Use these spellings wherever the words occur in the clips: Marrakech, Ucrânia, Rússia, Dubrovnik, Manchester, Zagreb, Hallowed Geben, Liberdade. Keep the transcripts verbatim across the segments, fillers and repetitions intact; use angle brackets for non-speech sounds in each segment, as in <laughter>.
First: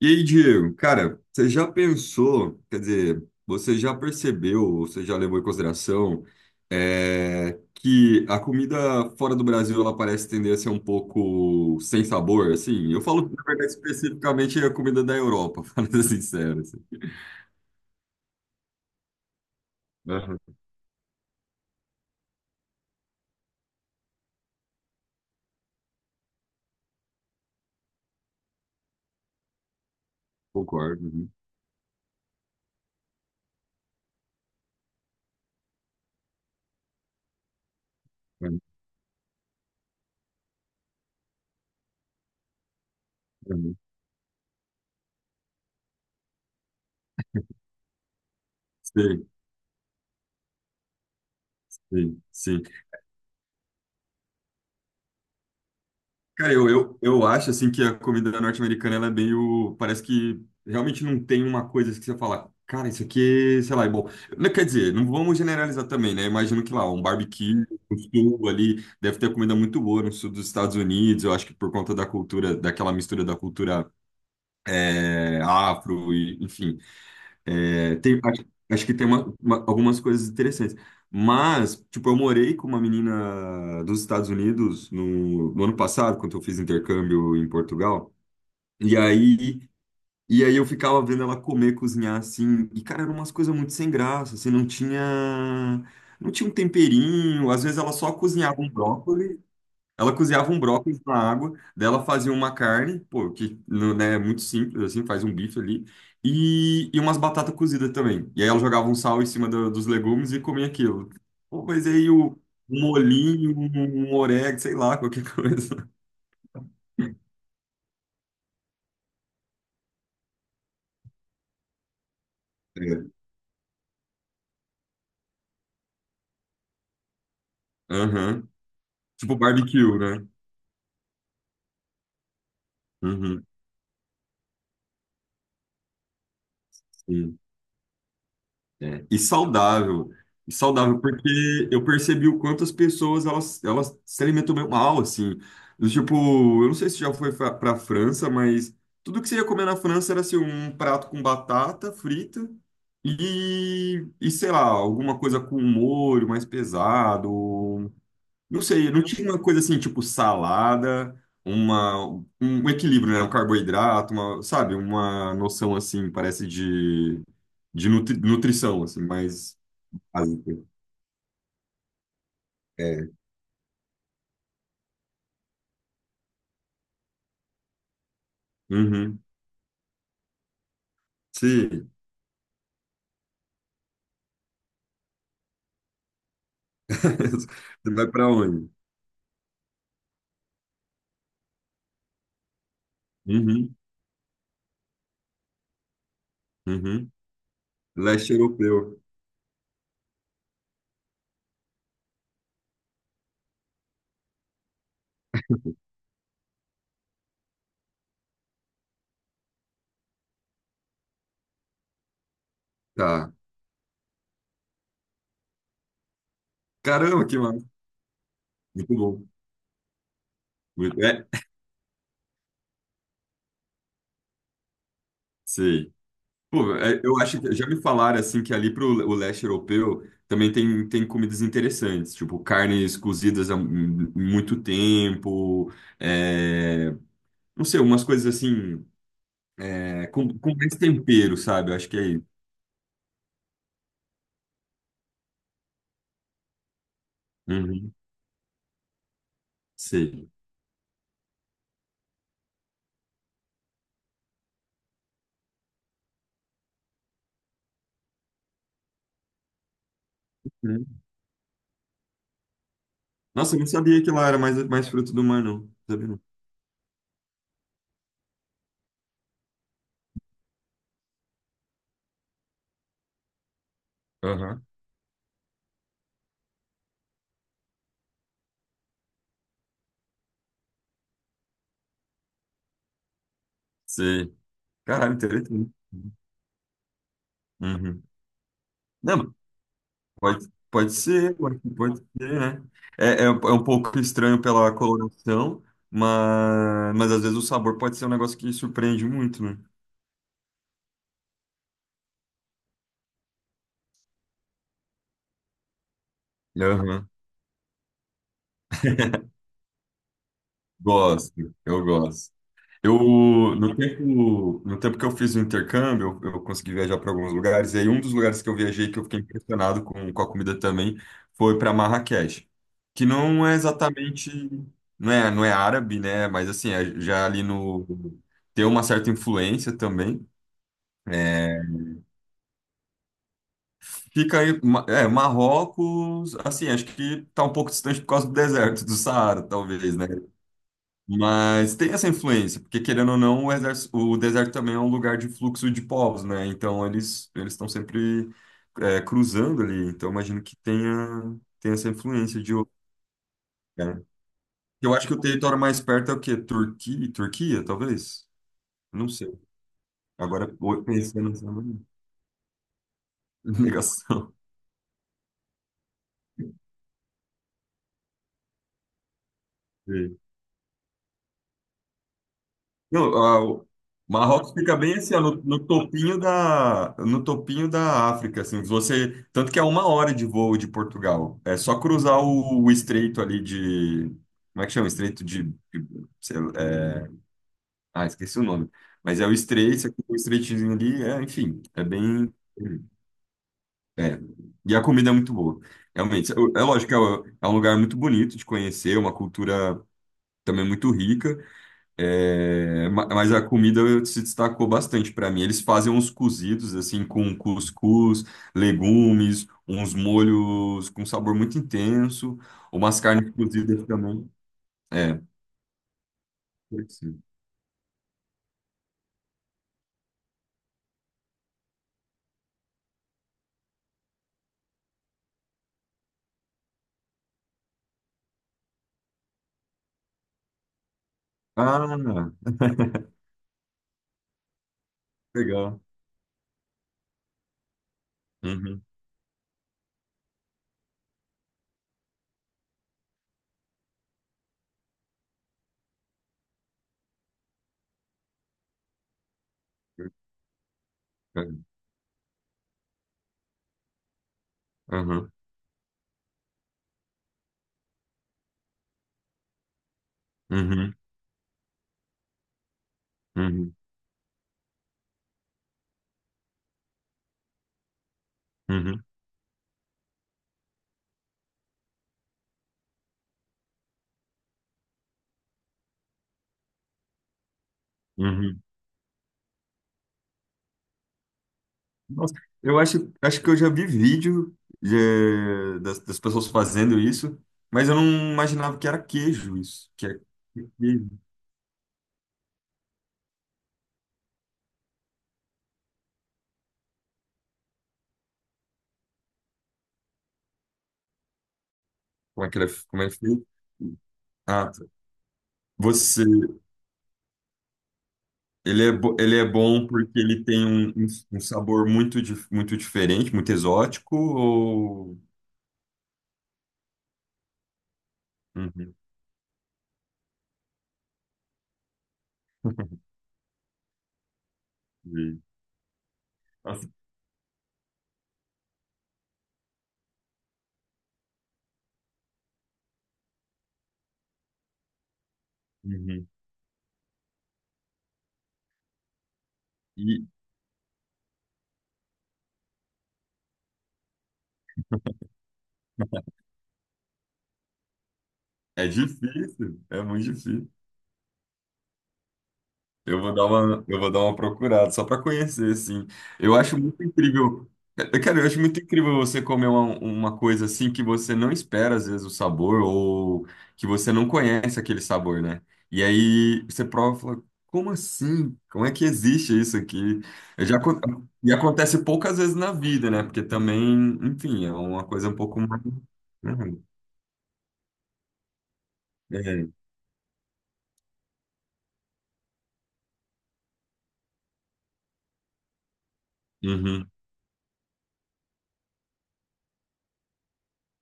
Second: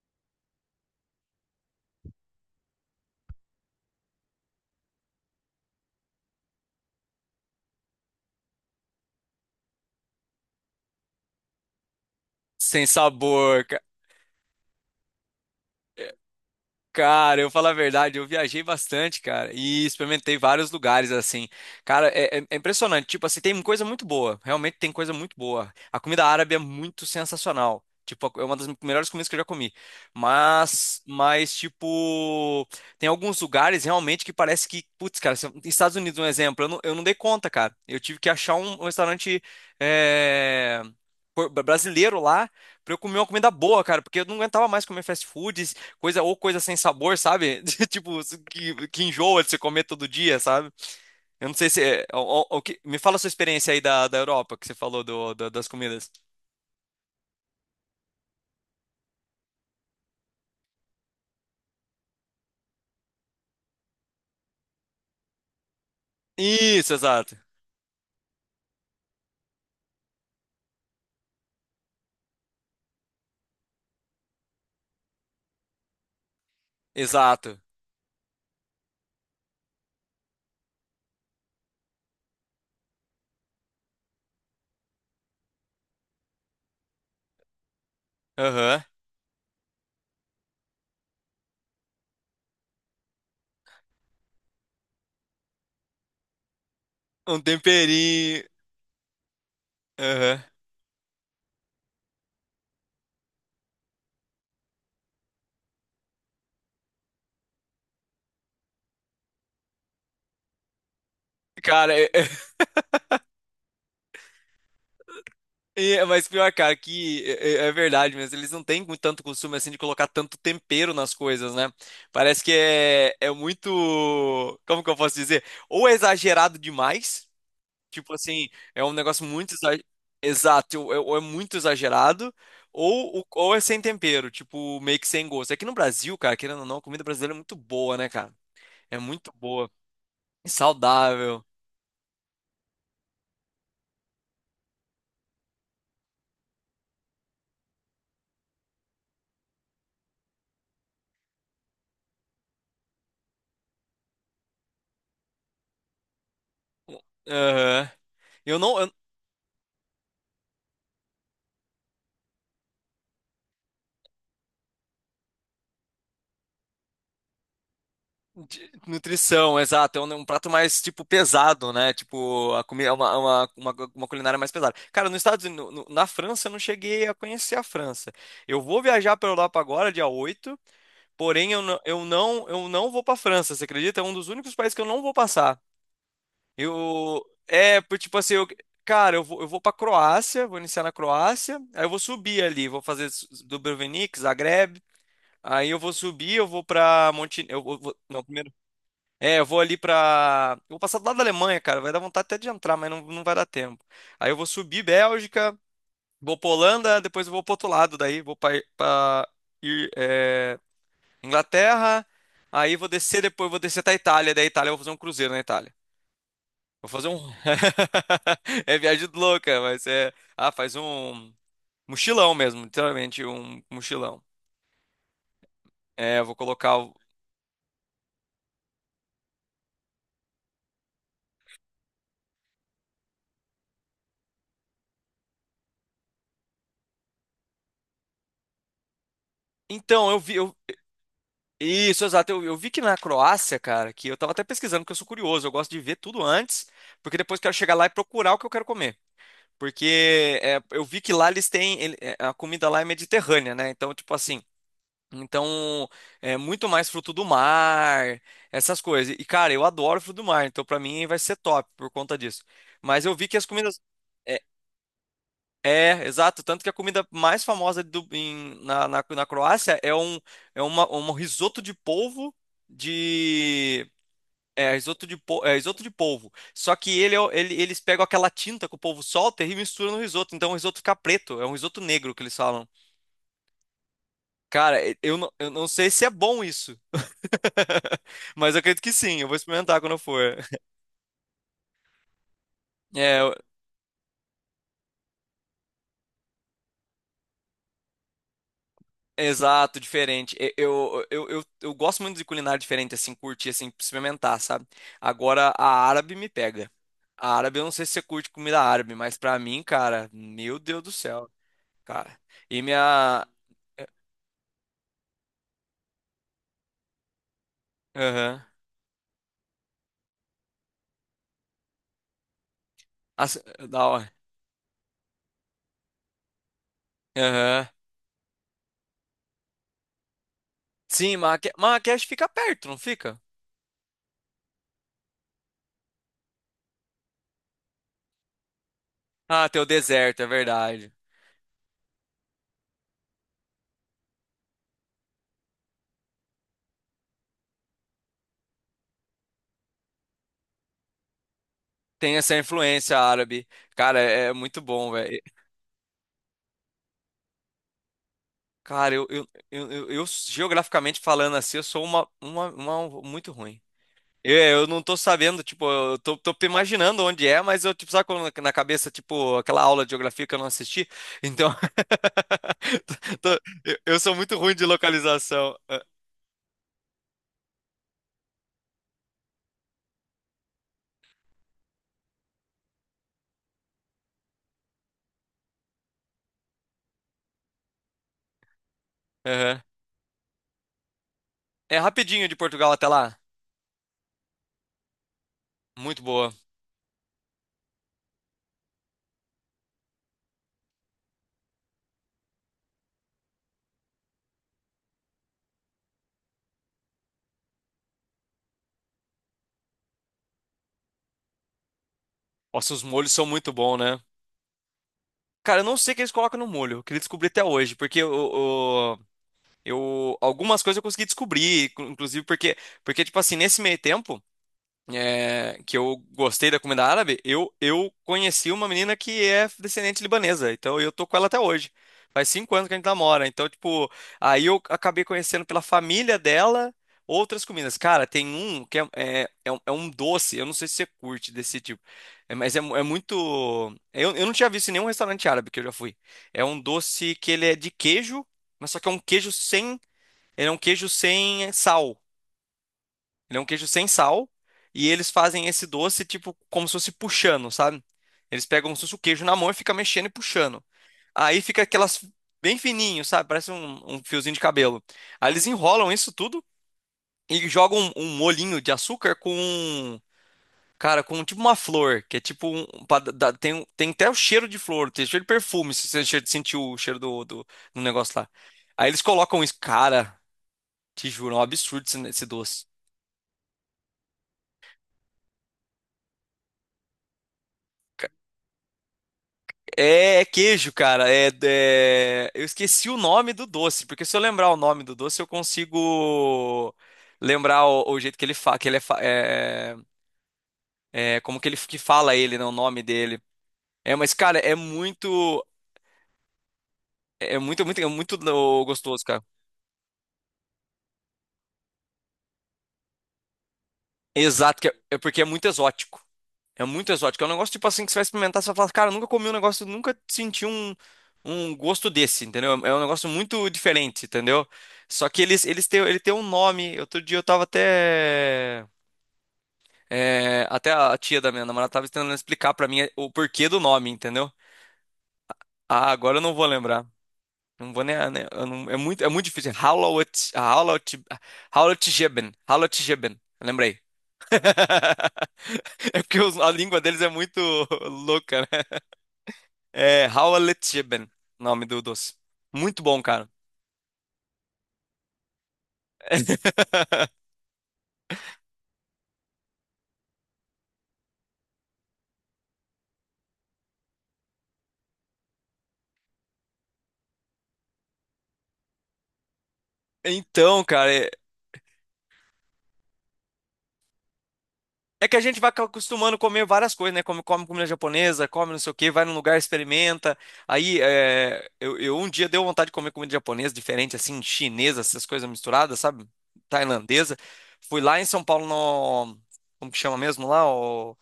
E aí, Diego, cara, você já pensou, quer dizer, você já percebeu, ou você já levou em consideração, é, que a comida fora do Brasil, ela parece tender a ser um pouco sem sabor, Sem assim? Eu falo, na sabor. verdade, especificamente a comida da Europa, <laughs> falando sincero, assim. Cara, eu falo a verdade, eu viajei bastante, cara, e experimentei Aham. vários lugares assim. Cara, é, é- é impressionante. Tipo assim, tem coisa muito boa. Realmente tem coisa muito boa. A comida árabe é muito sensacional. Tipo, é uma das melhores comidas que eu já comi. Mas, Concordo. mas, tipo, tem alguns lugares realmente que parece que, putz, cara, se eu- Estados Unidos, um exemplo, eu não, eu não dei conta, cara. Eu tive que achar Uhum. um, um restaurante, é, por- brasileiro lá pra eu comer uma comida Uhum. boa, cara, porque eu não aguentava mais comer fast food. Coisa ou coisa sem sabor, sabe? <laughs> Tipo, que, que Sim, enjoa de se comer todo dia, sabe? Eu não sei se. É- sim, o- o- o sim. que- Me fala a sua experiência aí da, da Europa, que você falou do, do- das comidas. Cara, eu, eu, eu acho assim que a comida norte-americana ela é meio. Parece que realmente não tem uma coisa que você fala, cara, isso aqui, sei lá, é bom. Não, quer dizer, não vamos generalizar também, né? Imagino que lá, Isso, um exato. barbecue, um sul ali, deve ter comida muito boa no sul dos Estados Unidos. Eu acho que por conta da cultura, daquela mistura da cultura é, afro, e, enfim. Exato. É, tem- acho, acho que tem uma- uma- algumas coisas interessantes. Mas, tipo, eu morei com uma menina dos Estados Unidos no, no ano passado, quando eu fiz intercâmbio em Portugal. Aham. E aí, e aí eu ficava vendo ela comer, cozinhar assim. E, cara, eram umas coisas muito sem graça. Assim, não tinha, não tinha um Um temperinho. Às vezes ela só temperinho. cozinhava um brócolis. Ela Aham. cozinhava um brócolis na água, dela fazia uma carne, pô, que não- né, é muito simples, assim, faz um bife ali, e, e umas batatas cozidas também. E aí ela jogava um sal em cima do- dos legumes e comia aquilo. Pô, mas Cara, é, aí é- o, <laughs> um molhinho, um, um orégano, sei lá, qualquer <laughs> coisa. é, mas pior, cara, que é, é- é verdade mesmo. Eles não têm com tanto costume assim de colocar tanto tempero nas coisas, né? Parece que é, É. é muito. Como que eu posso dizer? Ou é exagerado demais. Tipo assim, Aham. é um negócio Tipo muito exa- barbecue, né? exato, ou é, ou é muito exagerado, ou, o- Uhum, ou é sem tempero, tipo, meio que sem gosto. Aqui no Brasil, cara, querendo ou não, a comida brasileira é sim. muito boa, né, cara? É É, e muito boa, saudável. E saudável, saudável. porque eu percebi o quanto as pessoas elas, elas se alimentam meio mal, assim. Do tipo, eu não sei se já foi fa- pra França, mas tudo que você ia comer na França era assim, um prato com batata frita e, e sei lá, alguma coisa com molho mais Aham. pesado. Eu Não não. eu- sei, não tinha uma coisa assim, tipo salada, uma, um um equilíbrio, né? Um carboidrato, uma, sabe? Uma noção assim, parece de de nutri- de- nutrição, assim, mais Nutrição, exato. É um, é um prato básica. mais, tipo, pesado, né? Tipo, a comida, uma, É. é uma, uma, uma culinária mais pesada. Cara, nos Estados Unidos, no- no- na França, eu não cheguei a conhecer a França. Eu vou viajar Uhum. pra Europa agora, dia oito. Porém, eu não, Sim. eu não, eu não vou para França, você acredita? É um dos únicos países que eu não vou passar. Eu <laughs> é, Você por- vai Tipo para assim, eu, onde? cara, eu vou, eu vou para Croácia, vou iniciar na Croácia, aí eu vou subir ali, vou fazer S- Uhum. Dubrovnik, Zagreb, aí eu vou subir, eu vou Uhum. para Monte, eu vou, vou- não, Leste primeiro, europeu. é, eu vou ali para, eu vou passar do lado da Alemanha, cara, vai dar vontade até de entrar, mas não, não vai dar tempo. Aí eu vou subir Bélgica, vou pra Holanda, depois eu vou pro outro lado daí, vou para Inglaterra, aí vou descer Tá. depois, vou descer até a Itália, da Itália eu vou fazer um cruzeiro na Itália. Vou fazer um. Caramba, que massa. <laughs> É Muito viagem bom. louca, mas é. Ah, faz Muito... É, um mochilão mesmo, literalmente um mochilão. sei. É, eu vou Pô, colocar. O- é, eu acho que já me falaram assim que ali pro o leste europeu também tem, tem comidas interessantes, tipo carnes cozidas há mu- muito tempo, é, não sei, umas coisas assim, é, Então, eu vi. Com, eu- com mais tempero, sabe? Eu acho que é Isso, isso. exato. Eu, eu vi que na Croácia, cara, que eu tava até pesquisando, porque eu sou curioso, eu gosto de ver tudo antes, porque depois eu quero chegar lá e Uhum, procurar o que eu quero comer. sei. Porque é, eu vi que lá eles têm. Ele- é, A comida lá é mediterrânea, né? Então, tipo assim. Então, é muito mais fruto do mar, essas coisas. E, cara, eu adoro fruto do mar, então pra Uhum. mim vai ser top por conta disso. Mas eu vi que as Nossa, eu não comidas. sabia que lá era É, mais, mais fruto do mar, não. Não é, sabia não. Exato. Tanto que a comida mais famosa do- em- na, na, na Croácia é um, é uma, um risoto de polvo de. Aham. É, risoto de, po- é, risoto de polvo. Só que ele, é o- ele- eles pegam aquela tinta que o polvo solta e misturam no risoto. Então o risoto fica preto. É um risoto negro que eles falam. Sei. Cara, Caralho, eu não, eu não interessante. sei se é bom isso. <laughs> Uhum. Mas eu acredito que Não, sim, eu mas vou experimentar quando eu for. pode, pode ser, pode, pode ser, né? É, É, é, eu- um é um pouco estranho pela coloração, mas, mas às vezes o sabor pode ser um negócio que surpreende muito, né? Exato, diferente. E- Eu, eu, eu, eu gosto muito de culinária diferente, assim, curtir, assim, experimentar, sabe? Agora, a árabe me pega. Aham. A árabe, eu não sei se você curte comida árabe, mas pra mim, cara, meu Deus do céu, Gosto, eu cara. gosto. E Eu, minha. no tempo, no tempo que eu fiz o intercâmbio, eu, eu consegui viajar para alguns lugares, e aí um dos lugares Aham. que eu viajei que eu fiquei impressionado com, com a comida também foi para Marrakech, que As- não é Da hora. exatamente, não é, não é árabe, né? Mas assim, é já ali Aham. no, tem uma certa influência também. Sim, Marraque... É, Marrakech fica perto, não fica? fica aí, Ma- é, Marrocos, assim, acho que tá um pouco distante por causa do deserto do Saara, Ah, tem o talvez, né? deserto, é verdade. Mas tem essa influência, porque querendo ou não, o, exército- o deserto também é um lugar de fluxo de povos, né? Então eles eles estão sempre é, cruzando ali. Então imagino que tenha, tenha essa Tem essa influência de outro influência árabe. Cara, lugar. é é muito bom, Eu acho que o velho. território mais perto é o quê? Turquia? Turquia, talvez? Cara, eu, Não eu, sei. eu, eu- eu, Agora, o- geograficamente pensando falando nessa assim, eu sou uma, uma, uma muito <laughs> ruim. negação. Eu, eu não tô sabendo, tipo, eu tô, tô imaginando onde é, mas eu, tipo, sabe quando na cabeça, tipo, aquela aula de geografia que eu não assisti? Então, Não, <laughs> tô- a- o eu, eu sou muito Marrocos ruim de fica bem assim, ó, no, localização. no Ah, topinho da, no topinho da África, assim, você, tanto que é uma hora de voo de Portugal. É só cruzar o, o estreito ali de, como é que chama? Estreito de, de- sei lá, é, ah, esqueci o nome. Mas é o aham. estreito, você cruza o estreitinho ali, é, enfim, É é rapidinho bem, de Portugal até lá. é. E a comida é muito boa. Muito boa. Realmente, é é lógico que é é um lugar muito bonito de conhecer, uma cultura também muito rica. É, ma- mas a comida se destacou bastante para mim. Eles fazem uns cozidos assim com cuscuz, legumes, uns molhos com sabor muito intenso, Nossa, os umas molhos são carnes muito bons, cozidas né? também. É, Cara, eu não sei o que eles colocam no molho. Eu pode queria ser. descobrir até hoje, porque o, eu, algumas coisas eu consegui descobrir, cu- inclusive porque, porque tipo assim, nesse meio tempo é, que eu gostei da comida árabe, eu, eu conheci uma menina que é descendente libanesa, então eu tô com ela até hoje. Ah, Faz cinco anos que a gente namora, então tipo, aí eu acabei conhecendo pela legal. família dela outras comidas. Cara, tem um que Uhum. é, é, é um é um doce, eu não sei se você curte desse tipo, é, mas é, mu- é muito... Eu, eu não tinha visto em nenhum restaurante árabe que eu já fui. É um doce que ele é de queijo, mas só que é um queijo sem ele é um queijo sem sal. Ele é um queijo sem sal. E eles Uhum. Uhum. fazem esse doce, tipo, como se fosse puxando, sabe? Eles pegam como se fosse o queijo na mão e fica mexendo e puxando. Aí fica aquelas bem fininho, sabe? Parece Uhum. um, um fiozinho de cabelo. Aí eles enrolam isso tudo e jogam um, um molhinho de Uhum. açúcar com, cara, com tipo uma flor, que é tipo um, pra dar- tem, um- tem até o cheiro de flor, tem cheiro de perfume, se você che- sentiu o cheiro do, do, do negócio lá. Uhum. Aí eles colocam isso, cara, te juro, é um absurdo esse, esse Nossa, doce. eu acho, acho que eu já vi vídeo eh, das, das pessoas fazendo isso, mas eu não imaginava que era queijo isso, que é É, é queijo, cara. queijo. É, é- Eu esqueci o nome do doce, porque se eu lembrar o nome do doce, eu consigo lembrar o, o jeito que ele fala, que ele é, fa- é- é, como que ele que fala ele, né, Como é o que ele é, nome como é dele. feito? É, mas cara, é Ah, tá. muito, Você, é muito, é muito, é muito no- ele é, gostoso, bo- cara. ele é bom porque ele tem um, um um sabor muito, dif- muito diferente, muito exótico, Exato, que é, é ou... porque é muito exótico. É muito exótico. É um negócio tipo assim que você vai experimentar, você vai falar, cara, eu Uhum. nunca comi um negócio, nunca senti um, um gosto desse, entendeu? É é um negócio <laughs> muito diferente, entendeu? Só que eles, eles têm, ele tem um nome. Nossa, Outro dia eu tava até. É, até a tia da minha namorada tava tentando explicar pra mim o porquê do nome, entendeu? Ah, agora eu uhum. não vou lembrar. Não vou nem. Né, eu não- É muito, é muito difícil. Hallowed, E Hallowed, Hallowed Geben. Hallowed Geben. Lembrei. <laughs> É porque os- a língua deles é muito louca, né? é difícil, é É muito Hallowed difícil. Geben, nome do doce. Muito bom, Eu cara. vou dar uma, eu vou dar uma procurada só para conhecer, assim. Eu acho muito <laughs> incrível. Eu, cara, eu acho muito incrível você comer uma, uma coisa assim que você não espera, às vezes, o sabor, ou que você não conhece aquele sabor, né? E aí você prova e fala, como assim? Como é que existe isso aqui? Então, Eu já, acon- cara. e acontece poucas vezes na vida, né? Porque também, enfim, é uma É que a coisa um gente vai pouco mais. acostumando a comer Né? várias coisas, né? Come, come comida japonesa, come não sei o quê, vai num lugar, É. experimenta. Aí, é, eu, eu um dia deu vontade de comer comida japonesa, diferente, assim, chinesa, essas coisas misturadas, sabe? Uhum. Tailandesa. Fui lá em São Paulo no... Como que chama mesmo lá? O,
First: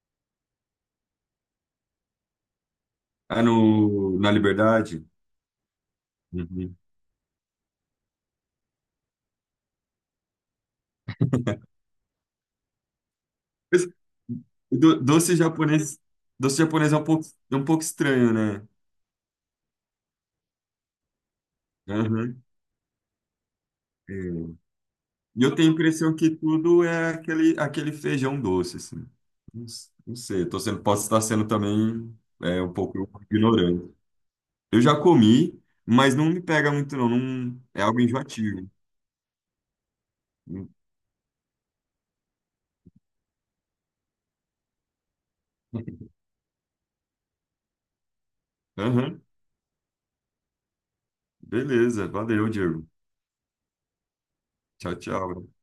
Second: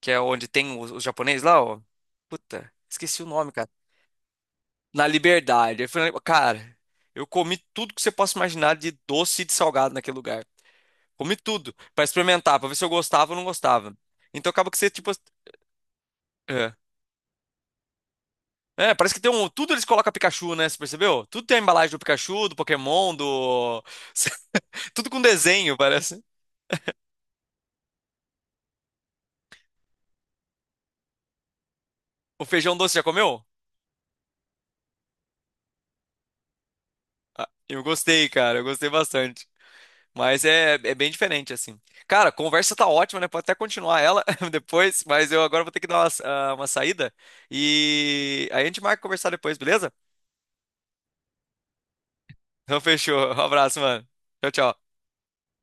que é onde tem os, os japoneses lá, ó. Puta, esqueci o Ah, nome, cara. no, na Liberdade? Na Liberdade. Eu falei, cara, Uhum. eu comi tudo que você possa imaginar de doce e de salgado naquele lugar. Comi tudo pra experimentar, pra ver se eu gostava ou não gostava. Então acaba que você, Do- tipo. doce japonês, doce É. japonês é um pouco, é um pouco estranho, né? É, parece que tem um. Tudo eles colocam Pikachu, né? Você percebeu? Tudo tem a embalagem do Aham. Pikachu, do Pokémon, do. É. <laughs> Tudo com E eu tenho a desenho, impressão parece. que tudo é aquele, aquele feijão doce, assim. Não, s- não sei, tô sendo, posso estar sendo também O é, um feijão doce já pouco comeu? ignorante. Eu já comi, mas não me pega muito, não. Ah, Não- eu é algo gostei, cara. Eu enjoativo. gostei bastante. Mas é, é bem diferente, assim. Cara, a conversa tá ótima, né? Pode até continuar ela <laughs> depois, mas eu agora vou ter que dar uma, <laughs> sa- ah, uma saída. E aí a gente marca Aham. conversar depois, beleza? Beleza, valeu, Então Diego. fechou. <laughs> Um abraço, mano. Tchau, tchau. Tchau, tchau.